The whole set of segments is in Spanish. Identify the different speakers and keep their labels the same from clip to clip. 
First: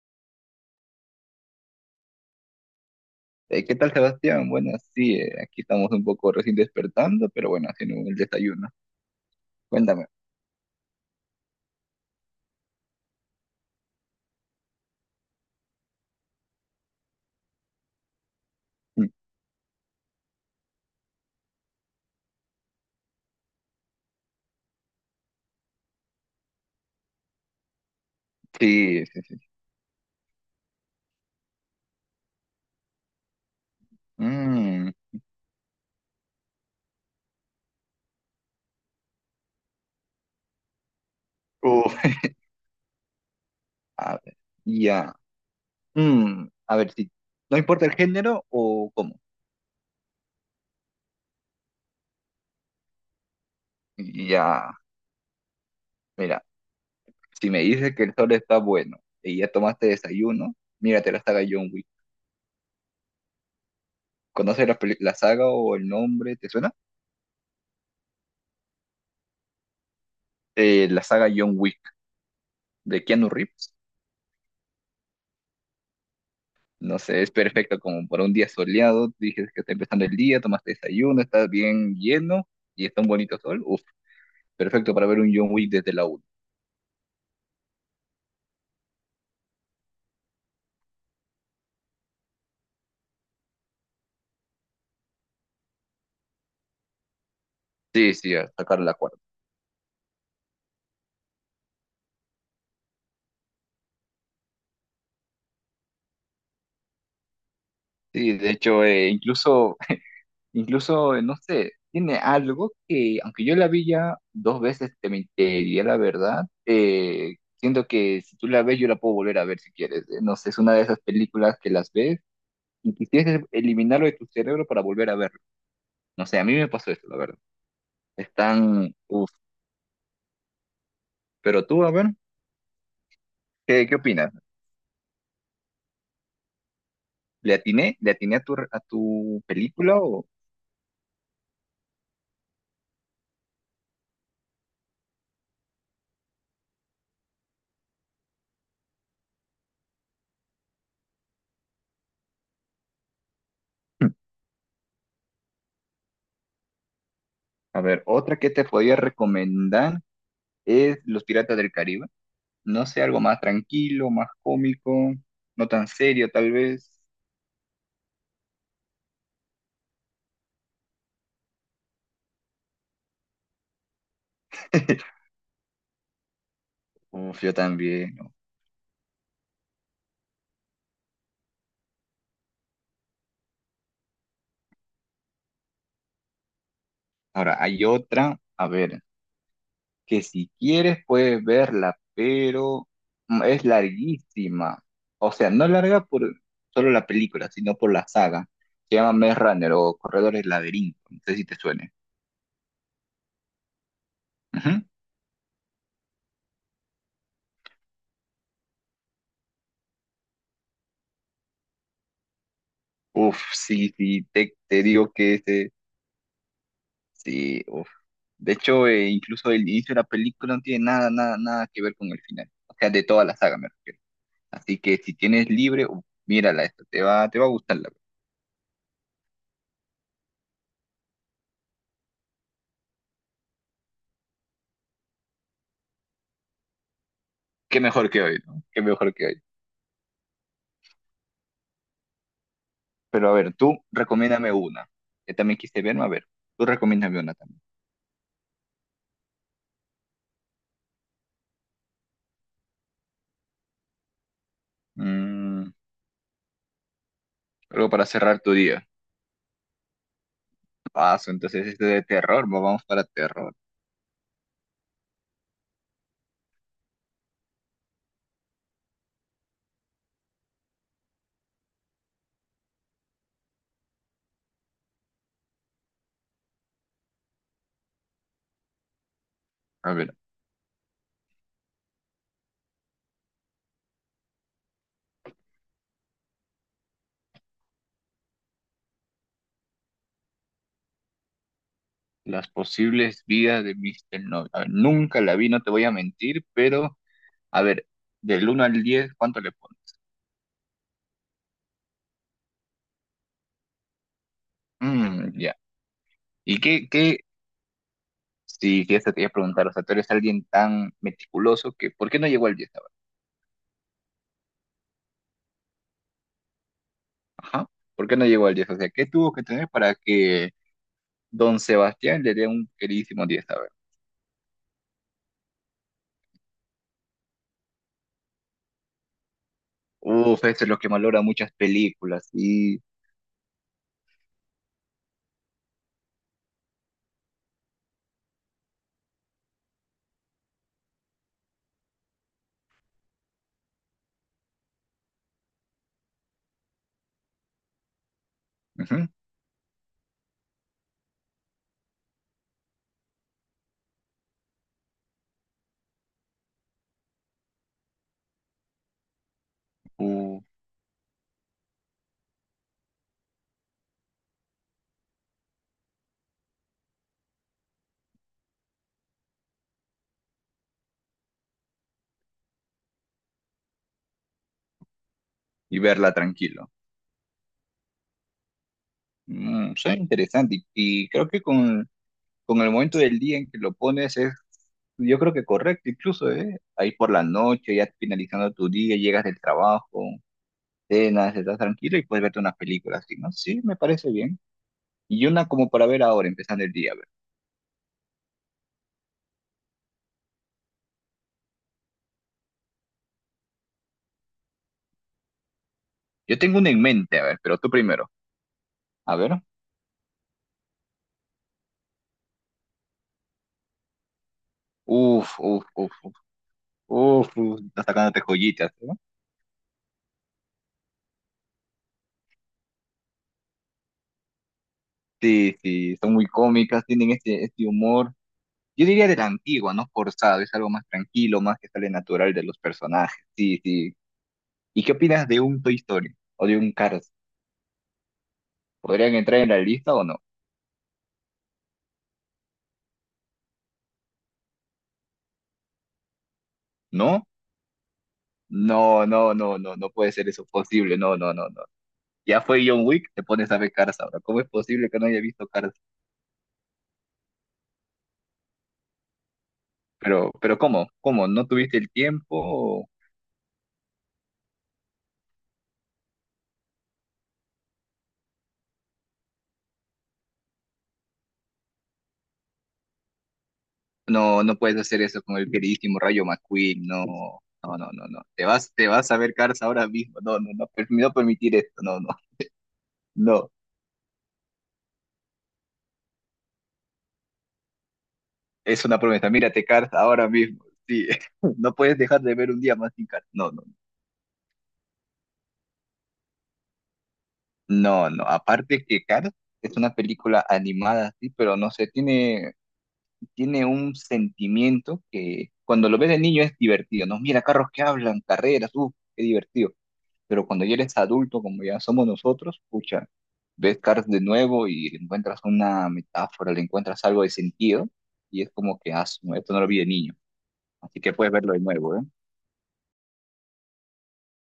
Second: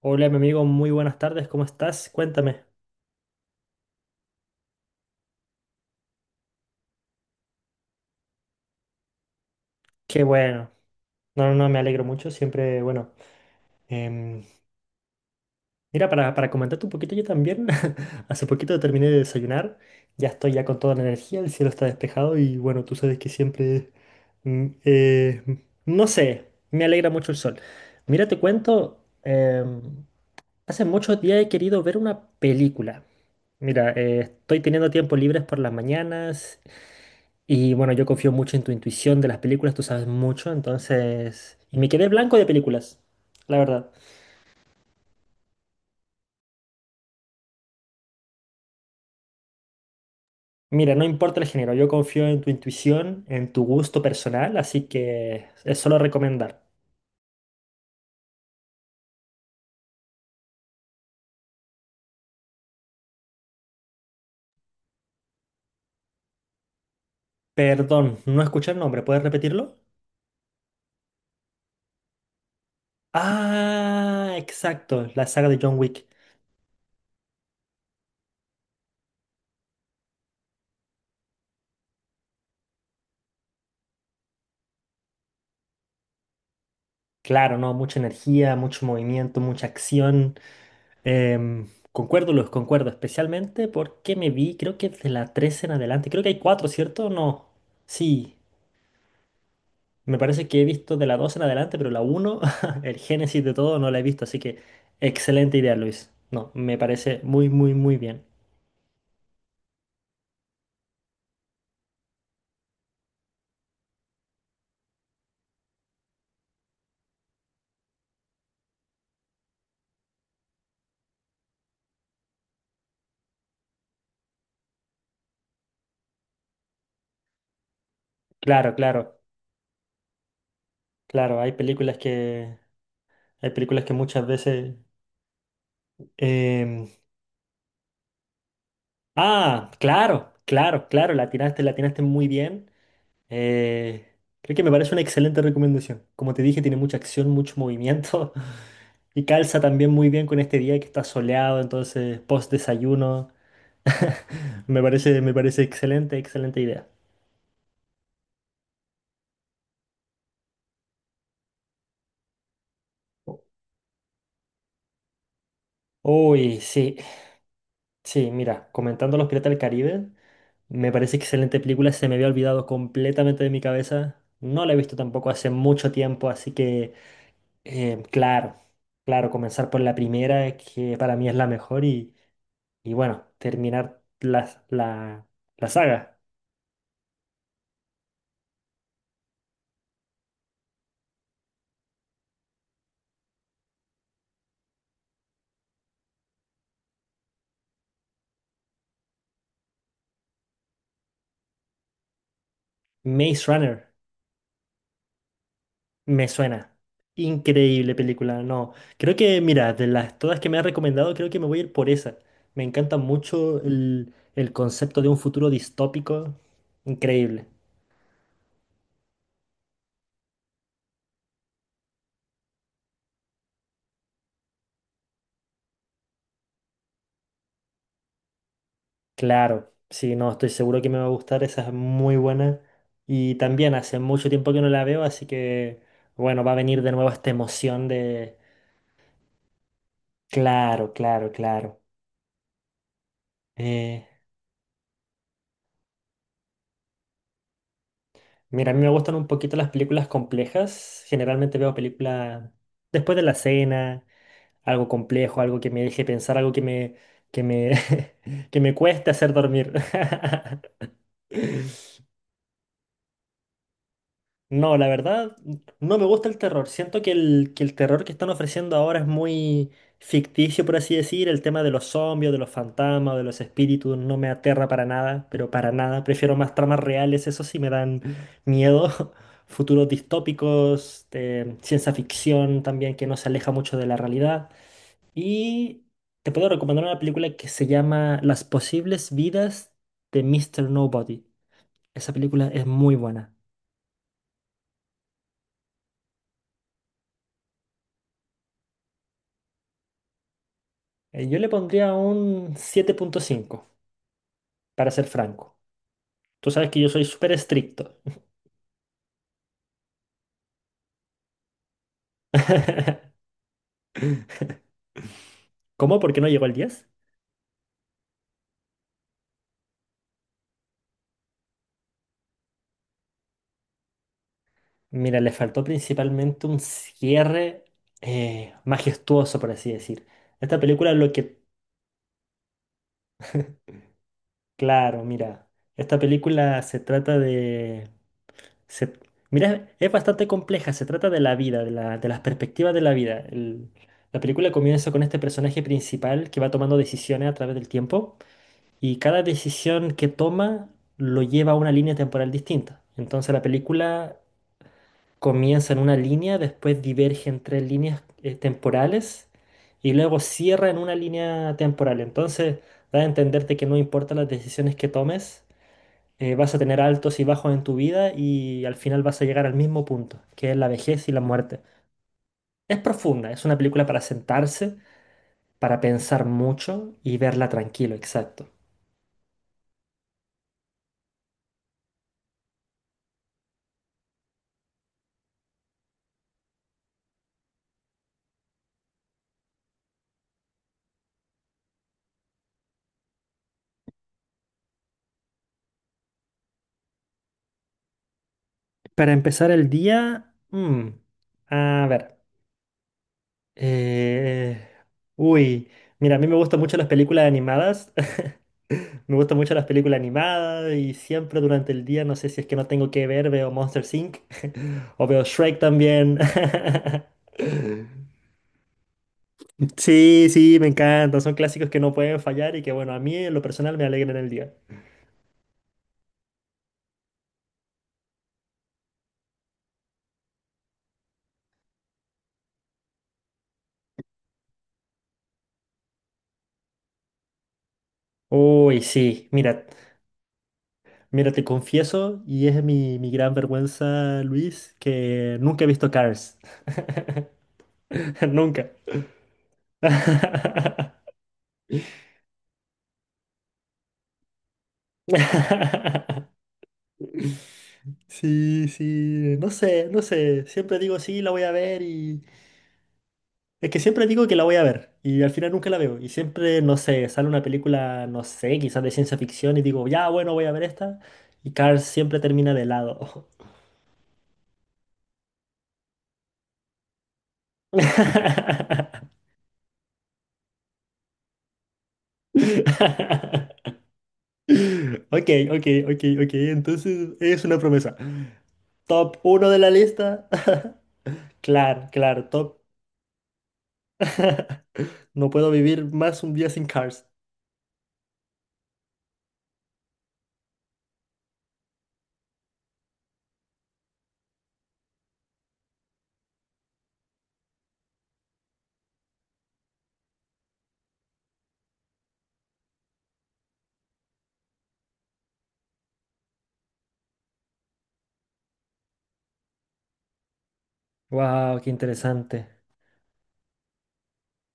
Speaker 1: Hola, mi amigo, muy buenas tardes, ¿cómo estás? Cuéntame.
Speaker 2: ¿Qué tal, Sebastián? Bueno, sí, aquí estamos un poco recién despertando, pero bueno, haciendo el desayuno. Cuéntame.
Speaker 1: Qué bueno. No, no, no, me alegro mucho, siempre, bueno. em, mira, para comentarte un poquito yo también, hace poquito terminé
Speaker 2: Mm.
Speaker 1: de desayunar, ya estoy ya con toda la energía, el cielo está despejado y bueno, tú sabes que siempre, mm, eh, no sé, me alegra mucho el sol. Mira, te cuento,
Speaker 2: Sí, sí, sí.
Speaker 1: hace muchos días he querido ver una película. Mira, estoy teniendo
Speaker 2: Mm.
Speaker 1: tiempo libres por las mañanas. Y bueno, yo confío mucho en tu intuición de las películas, tú sabes mucho, entonces... Y me
Speaker 2: Uf,
Speaker 1: quedé blanco de películas, la verdad.
Speaker 2: a ver, ya. Mm, a ver, sí. ¿No importa el género o cómo?
Speaker 1: Mira, no importa el género, yo confío en tu intuición, en tu gusto personal,
Speaker 2: Ya,
Speaker 1: así que es solo
Speaker 2: mira,
Speaker 1: recomendar.
Speaker 2: si me dices que el sol está bueno y ya tomaste desayuno, mírate la saga John Wick. ¿Conoces la saga o el nombre? ¿Te suena?
Speaker 1: Perdón, no escuché el nombre, ¿puedes repetirlo?
Speaker 2: La saga John Wick de Keanu Reeves.
Speaker 1: Ah, exacto, la saga de John Wick.
Speaker 2: No sé, es perfecto como para un día soleado. Dices que está empezando el día, tomaste desayuno, estás bien lleno y está un bonito sol. Uf, perfecto para ver un John Wick desde la una.
Speaker 1: Claro, ¿no? Mucha energía, mucho movimiento, mucha acción. Concuerdo, Luz, concuerdo, especialmente porque me vi, creo que de la tres en adelante, creo que hay cuatro, ¿cierto? No,
Speaker 2: Sí, sí,
Speaker 1: sí.
Speaker 2: a sacar la cuarta.
Speaker 1: Me parece que he visto de la 2 en adelante, pero la uno el génesis de todo, no la he visto. Así que excelente idea, Luis. No, me parece muy, muy, muy bien.
Speaker 2: Sí, de hecho, incluso, incluso, no sé, tiene algo que, aunque yo la vi ya dos veces, te mentiría la verdad. Siento que si tú la ves, yo la puedo volver a ver si quieres. No sé, es una de esas películas que las ves y quisieras eliminarlo de tu cerebro para volver a verlo. No sé, a mí me pasó eso, la verdad.
Speaker 1: Claro,
Speaker 2: Están,
Speaker 1: claro,
Speaker 2: uf.
Speaker 1: claro. Hay
Speaker 2: Pero tú, a
Speaker 1: películas
Speaker 2: ver,
Speaker 1: que, hay películas
Speaker 2: ¿qué,
Speaker 1: que
Speaker 2: qué
Speaker 1: muchas
Speaker 2: opinas?
Speaker 1: veces... em,
Speaker 2: ¿Le atiné a tu
Speaker 1: Ah,
Speaker 2: película o...?
Speaker 1: claro, claro, claro. La tiraste muy bien. Eh, Creo que me parece una excelente recomendación. Como te dije, tiene mucha acción, mucho movimiento. Y calza también muy bien con este día que está soleado, entonces post desayuno. Me parece excelente, excelente idea.
Speaker 2: A ver, otra que te podría recomendar es Los Piratas del Caribe. No sé, algo más tranquilo, más cómico, no tan serio tal
Speaker 1: Uy,
Speaker 2: vez.
Speaker 1: sí, sí, mira, comentando Los Piratas del Caribe, me parece excelente película, se me había olvidado completamente de mi cabeza, no la he visto tampoco hace mucho tiempo, así que,
Speaker 2: Uf, yo también. ¿No?
Speaker 1: claro, claro, comenzar por la primera, que para mí es la mejor, y bueno, terminar la saga,
Speaker 2: Ahora, hay otra, a ver, que si quieres puedes verla, pero es larguísima. O sea, no larga por solo la película, sino por la saga. Se llama Maze Runner o Corredor del Laberinto. No sé si te suene.
Speaker 1: Maze Runner.
Speaker 2: Ujú.
Speaker 1: Me suena. Increíble película. No, creo que, mira, de las todas que me ha recomendado, creo que me voy a ir por esa. Me encanta
Speaker 2: Uf,
Speaker 1: mucho
Speaker 2: sí,
Speaker 1: el,
Speaker 2: sí,
Speaker 1: el
Speaker 2: te
Speaker 1: concepto de
Speaker 2: digo
Speaker 1: un
Speaker 2: que
Speaker 1: futuro
Speaker 2: ese,
Speaker 1: distópico. Increíble.
Speaker 2: sí, uf. De hecho, incluso el inicio de la película no tiene nada, nada, nada que ver con el final. O sea, de toda la saga me refiero. Así que si tienes libre, uf, mírala esta, te va a gustarla.
Speaker 1: Claro, sí, no, estoy seguro que me va a gustar. Esa es muy buena. Y también hace mucho tiempo que no la veo, así que, bueno, va a venir de nuevo esta
Speaker 2: Qué
Speaker 1: emoción
Speaker 2: mejor que
Speaker 1: de...
Speaker 2: hoy, ¿no? Qué mejor que hoy.
Speaker 1: Claro, claro, claro.
Speaker 2: Pero a ver, tú
Speaker 1: Eh,
Speaker 2: recomiéndame una. Que también quise verme, a ver. Tú recomiéndame una también.
Speaker 1: mira, a mí me gustan un poquito las películas complejas. Generalmente veo películas después de la cena. Algo complejo, algo que
Speaker 2: Mm,
Speaker 1: me deje pensar, algo que me,
Speaker 2: Algo para cerrar tu
Speaker 1: que me
Speaker 2: día.
Speaker 1: cueste hacer dormir.
Speaker 2: Paso, entonces este de terror, vamos para terror.
Speaker 1: No, la verdad, no me gusta el terror. Siento que el terror que están ofreciendo ahora es muy ficticio, por así decir. El tema de los zombies, de los fantasmas, de los espíritus, no me aterra para nada, pero para nada. Prefiero más tramas reales, eso sí me dan miedo. Futuros
Speaker 2: A ver,
Speaker 1: distópicos, ciencia ficción también que no se aleja mucho de la realidad. Y te puedo recomendar una película que se llama Las posibles vidas de Mr. Nobody. Esa
Speaker 2: las
Speaker 1: película es muy
Speaker 2: posibles
Speaker 1: buena.
Speaker 2: vidas de Mr. Noble. A ver, nunca la vi, no te voy a mentir, pero a ver, del 1 al 10, ¿cuánto le pones?
Speaker 1: Yo le pondría un 7,5, para ser
Speaker 2: Mm, ya.
Speaker 1: franco. Tú
Speaker 2: ¿Y
Speaker 1: sabes que
Speaker 2: qué,
Speaker 1: yo soy
Speaker 2: qué?
Speaker 1: súper estricto.
Speaker 2: Sí, sí, eso te iba a preguntar. O sea, tú eres alguien tan meticuloso que, ¿por qué no llegó al 10 ahora?
Speaker 1: ¿Cómo? ¿Por qué no llegó al 10?
Speaker 2: Ajá. ¿Por qué no llegó al diez? O sea, ¿qué tuvo que tener para que Don Sebastián le dio un queridísimo 10 a ver.
Speaker 1: Mira, le faltó principalmente un cierre majestuoso, por así decir.
Speaker 2: Uf,
Speaker 1: Esta
Speaker 2: eso es lo que
Speaker 1: película es lo
Speaker 2: valora
Speaker 1: que...
Speaker 2: muchas películas y,
Speaker 1: Claro, mira. Esta película se trata de... Se- mira, es bastante compleja, se trata de la vida, de la, de las perspectivas de la vida. La película comienza con este personaje principal que va tomando decisiones a través del tiempo y
Speaker 2: ujú,
Speaker 1: cada decisión que toma lo lleva a una línea temporal distinta. Entonces la película comienza en una línea, después diverge en tres líneas temporales y luego
Speaker 2: uh,
Speaker 1: cierra en una línea temporal. Entonces da a entenderte que no importa las decisiones que tomes, vas a tener altos y bajos en tu vida y al final vas a llegar al mismo punto, que es la vejez y la muerte. Es profunda, es una película para sentarse, para
Speaker 2: verla
Speaker 1: pensar
Speaker 2: tranquilo.
Speaker 1: mucho y verla tranquilo, exacto.
Speaker 2: Suena interesante y creo que con el momento del día en que lo pones es, yo creo que correcto incluso, ¿eh? Ahí por la noche, ya finalizando tu día, llegas del trabajo, cenas, estás tranquilo y puedes verte unas películas así, ¿no? Sí, me parece bien. Y una como para ver ahora, empezando el día, a ver.
Speaker 1: Para empezar el día, a ver, eh, uy, mira, a mí me
Speaker 2: Yo tengo
Speaker 1: gustan
Speaker 2: una
Speaker 1: mucho
Speaker 2: en
Speaker 1: las
Speaker 2: mente, a
Speaker 1: películas
Speaker 2: ver, pero tú
Speaker 1: animadas,
Speaker 2: primero. A
Speaker 1: me
Speaker 2: ver.
Speaker 1: gustan mucho las películas animadas y siempre durante el día, no sé si es que no tengo que ver, veo Monsters Inc. o veo
Speaker 2: Uf,
Speaker 1: Shrek
Speaker 2: uf, uf.
Speaker 1: también.
Speaker 2: Uf, uf, está sacándote joyitas, ¿no?
Speaker 1: Sí, sí, me encanta. Son clásicos que no pueden fallar y que, bueno, a mí en lo personal me alegran el día.
Speaker 2: Sí, sí, son muy cómicas, tienen este humor, yo diría de la antigua, no forzado, es algo más tranquilo, más que sale natural de los personajes, sí, sí. ¿Y qué opinas de un Toy Story o de un Cars?
Speaker 1: Uy,
Speaker 2: ¿Podrían
Speaker 1: sí,
Speaker 2: entrar en la
Speaker 1: mira,
Speaker 2: lista o no?
Speaker 1: mira, te confieso, y es mi gran vergüenza, Luis, que nunca he visto Cars.
Speaker 2: ¿No?
Speaker 1: Nunca.
Speaker 2: No, no, no, no, no puede ser eso posible, no, no, no, no. Ya fue John Wick, te pones a ver Cars ahora. ¿Cómo es posible que no haya visto Cars?
Speaker 1: Sí, sí, no sé, no
Speaker 2: Pero,
Speaker 1: sé.
Speaker 2: pero
Speaker 1: Siempre
Speaker 2: ¿cómo?
Speaker 1: digo, sí,
Speaker 2: ¿Cómo?
Speaker 1: la voy
Speaker 2: ¿No
Speaker 1: a
Speaker 2: tuviste
Speaker 1: ver
Speaker 2: el
Speaker 1: y...
Speaker 2: tiempo?
Speaker 1: Es que siempre digo que la voy a ver y al final nunca la veo. Y siempre, no sé, sale una película, no sé, quizás de ciencia ficción y digo, ya, bueno, voy a ver esta. Y Cars siempre termina de lado.
Speaker 2: No, no puedes hacer eso con el queridísimo Rayo McQueen, no, no, no, no, no. Te vas a ver Cars ahora mismo. No, no, no, no permitir esto, no, no, no.
Speaker 1: Ok, ok, ok, ok. Entonces es una promesa.
Speaker 2: Es una
Speaker 1: Top
Speaker 2: promesa.
Speaker 1: uno de
Speaker 2: Mírate
Speaker 1: la
Speaker 2: Cars
Speaker 1: lista.
Speaker 2: ahora mismo. Sí, no
Speaker 1: Claro,
Speaker 2: puedes dejar
Speaker 1: claro,
Speaker 2: de ver
Speaker 1: top.
Speaker 2: un día más sin Cars. No, no,
Speaker 1: No puedo vivir más un día sin Cars.
Speaker 2: no, no. Aparte que Cars es una película animada, sí, pero no sé, tiene un sentimiento que cuando lo ves de niño es divertido, ¿no? Mira, carros que hablan, carreras, uff, qué divertido. Pero cuando ya eres adulto, como ya somos nosotros, pucha, ves Cars de nuevo y le encuentras una metáfora, le encuentras algo de sentido, y es como que, ah, esto no lo vi de niño, así que puedes verlo
Speaker 1: Wow,
Speaker 2: de
Speaker 1: qué
Speaker 2: nuevo, ¿eh?
Speaker 1: interesante.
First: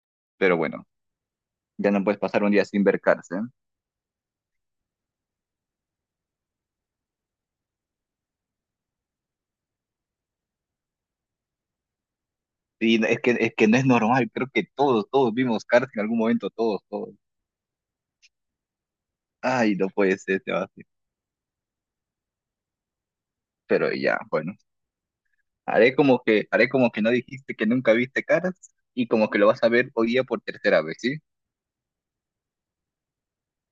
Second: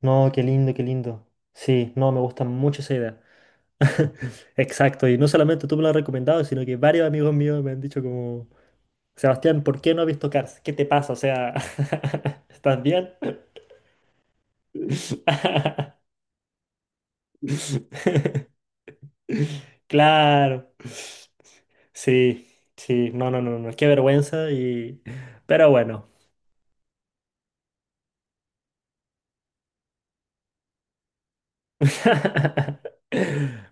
Speaker 1: No, qué
Speaker 2: Pero
Speaker 1: lindo, qué
Speaker 2: bueno,
Speaker 1: lindo.
Speaker 2: ya
Speaker 1: Sí,
Speaker 2: no
Speaker 1: no, me
Speaker 2: puedes pasar
Speaker 1: gusta
Speaker 2: un día
Speaker 1: mucho
Speaker 2: sin
Speaker 1: esa
Speaker 2: ver
Speaker 1: idea.
Speaker 2: Cars, ¿eh?
Speaker 1: Exacto, y no solamente tú me lo has recomendado, sino que varios amigos míos me han dicho como, Sebastián, ¿por qué no has visto Cars? ¿Qué te pasa? O sea, ¿estás
Speaker 2: Y no-
Speaker 1: bien?
Speaker 2: es que, es que no es normal, creo que todos, todos vimos Cars en algún momento, todos, todos. Ay, no puede ser,
Speaker 1: Claro.
Speaker 2: Sebastián.
Speaker 1: Sí, sí, no, no, no, no, qué
Speaker 2: Pero ya,
Speaker 1: vergüenza
Speaker 2: bueno,
Speaker 1: y... Pero
Speaker 2: haré
Speaker 1: bueno...
Speaker 2: como que, haré como que no dijiste que nunca viste Cars, y como que lo vas a ver hoy día por tercera vez, ¿sí?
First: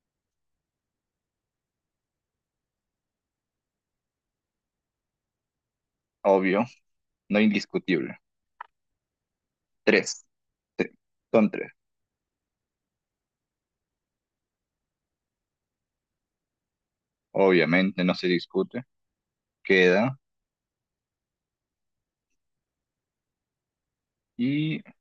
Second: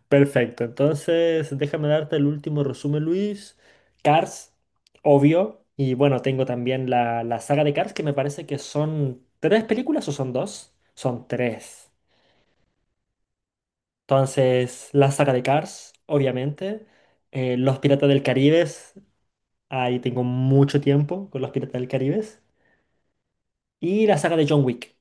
Speaker 1: Perfecto, entonces déjame darte el último resumen, Luis. Cars, obvio. Y bueno, tengo
Speaker 2: Obvio,
Speaker 1: también la,
Speaker 2: no
Speaker 1: la saga de Cars, que me
Speaker 2: indiscutible.
Speaker 1: parece que son tres películas o
Speaker 2: Tres.
Speaker 1: son dos.
Speaker 2: Sí,
Speaker 1: Son
Speaker 2: son tres.
Speaker 1: tres. Entonces, la saga de Cars, obviamente. Los
Speaker 2: Obviamente,
Speaker 1: Piratas
Speaker 2: no
Speaker 1: del
Speaker 2: se
Speaker 1: Caribe,
Speaker 2: discute.
Speaker 1: ahí
Speaker 2: Queda.
Speaker 1: tengo mucho tiempo con Los Piratas del Caribe. Y la saga de John
Speaker 2: Y
Speaker 1: Wick.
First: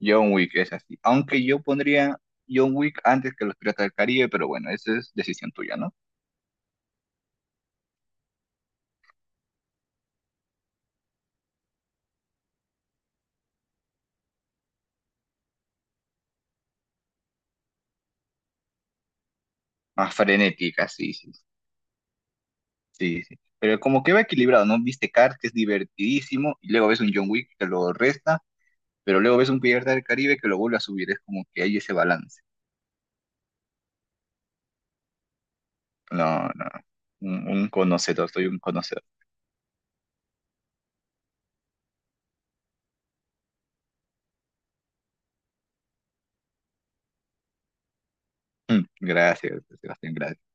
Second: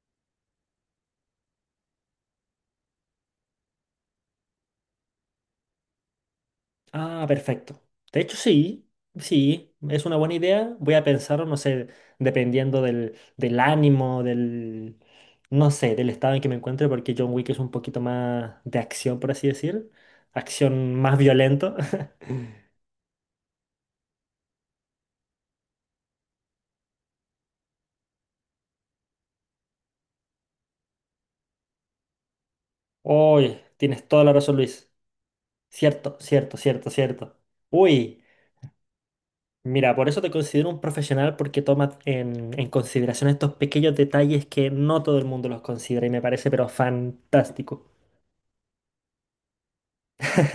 Speaker 2: John Wick es así. Aunque yo pondría John Wick antes que los Piratas del Caribe, pero bueno, esa es decisión tuya, ¿no?
Speaker 1: Ah, perfecto. De hecho, sí, sí, es una buena idea. Voy a pensar, no sé, dependiendo del ánimo, no sé, del estado en que me encuentre, porque John Wick es un poquito más de acción, por así decir.
Speaker 2: Más frenética,
Speaker 1: Acción
Speaker 2: sí,
Speaker 1: más
Speaker 2: sí,
Speaker 1: violento.
Speaker 2: sí, sí. Pero como que va equilibrado, ¿no? Viste Cars, que es divertidísimo, y luego ves un John Wick que lo resta, pero luego ves un Pirata del Caribe que lo vuelve a subir. Es como que hay ese balance.
Speaker 1: Uy, tienes toda la razón, Luis. Cierto,
Speaker 2: No,
Speaker 1: cierto,
Speaker 2: no.
Speaker 1: cierto, cierto.
Speaker 2: Un
Speaker 1: Uy,
Speaker 2: conocedor, soy un conocedor.
Speaker 1: mira, por eso te considero un profesional porque tomas en consideración estos pequeños detalles que no todo el mundo los considera y me parece pero fantástico.
Speaker 2: Gracias, Sebastián, gracias.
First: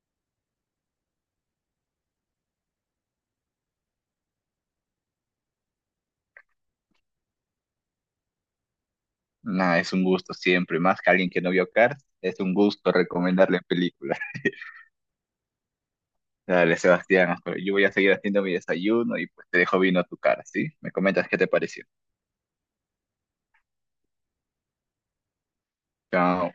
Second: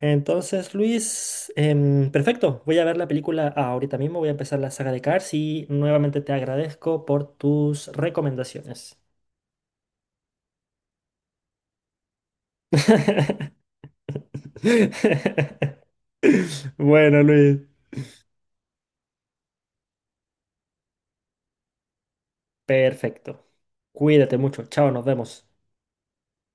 Speaker 1: Entonces, Luis, perfecto. Voy a ver la película ahorita mismo. Voy a empezar la saga de Cars y nuevamente te agradezco por tus recomendaciones.
Speaker 2: Nada, es un gusto siempre, más que alguien que no vio Cars, es un gusto recomendarle películas. Dale,
Speaker 1: Bueno,
Speaker 2: Sebastián,
Speaker 1: Luis.
Speaker 2: yo voy a seguir haciendo mi desayuno y pues te dejo vino a tu cara, ¿sí? Me comentas qué te pareció.
Speaker 1: Perfecto. Cuídate mucho. Chao, nos vemos.
Speaker 2: Chao.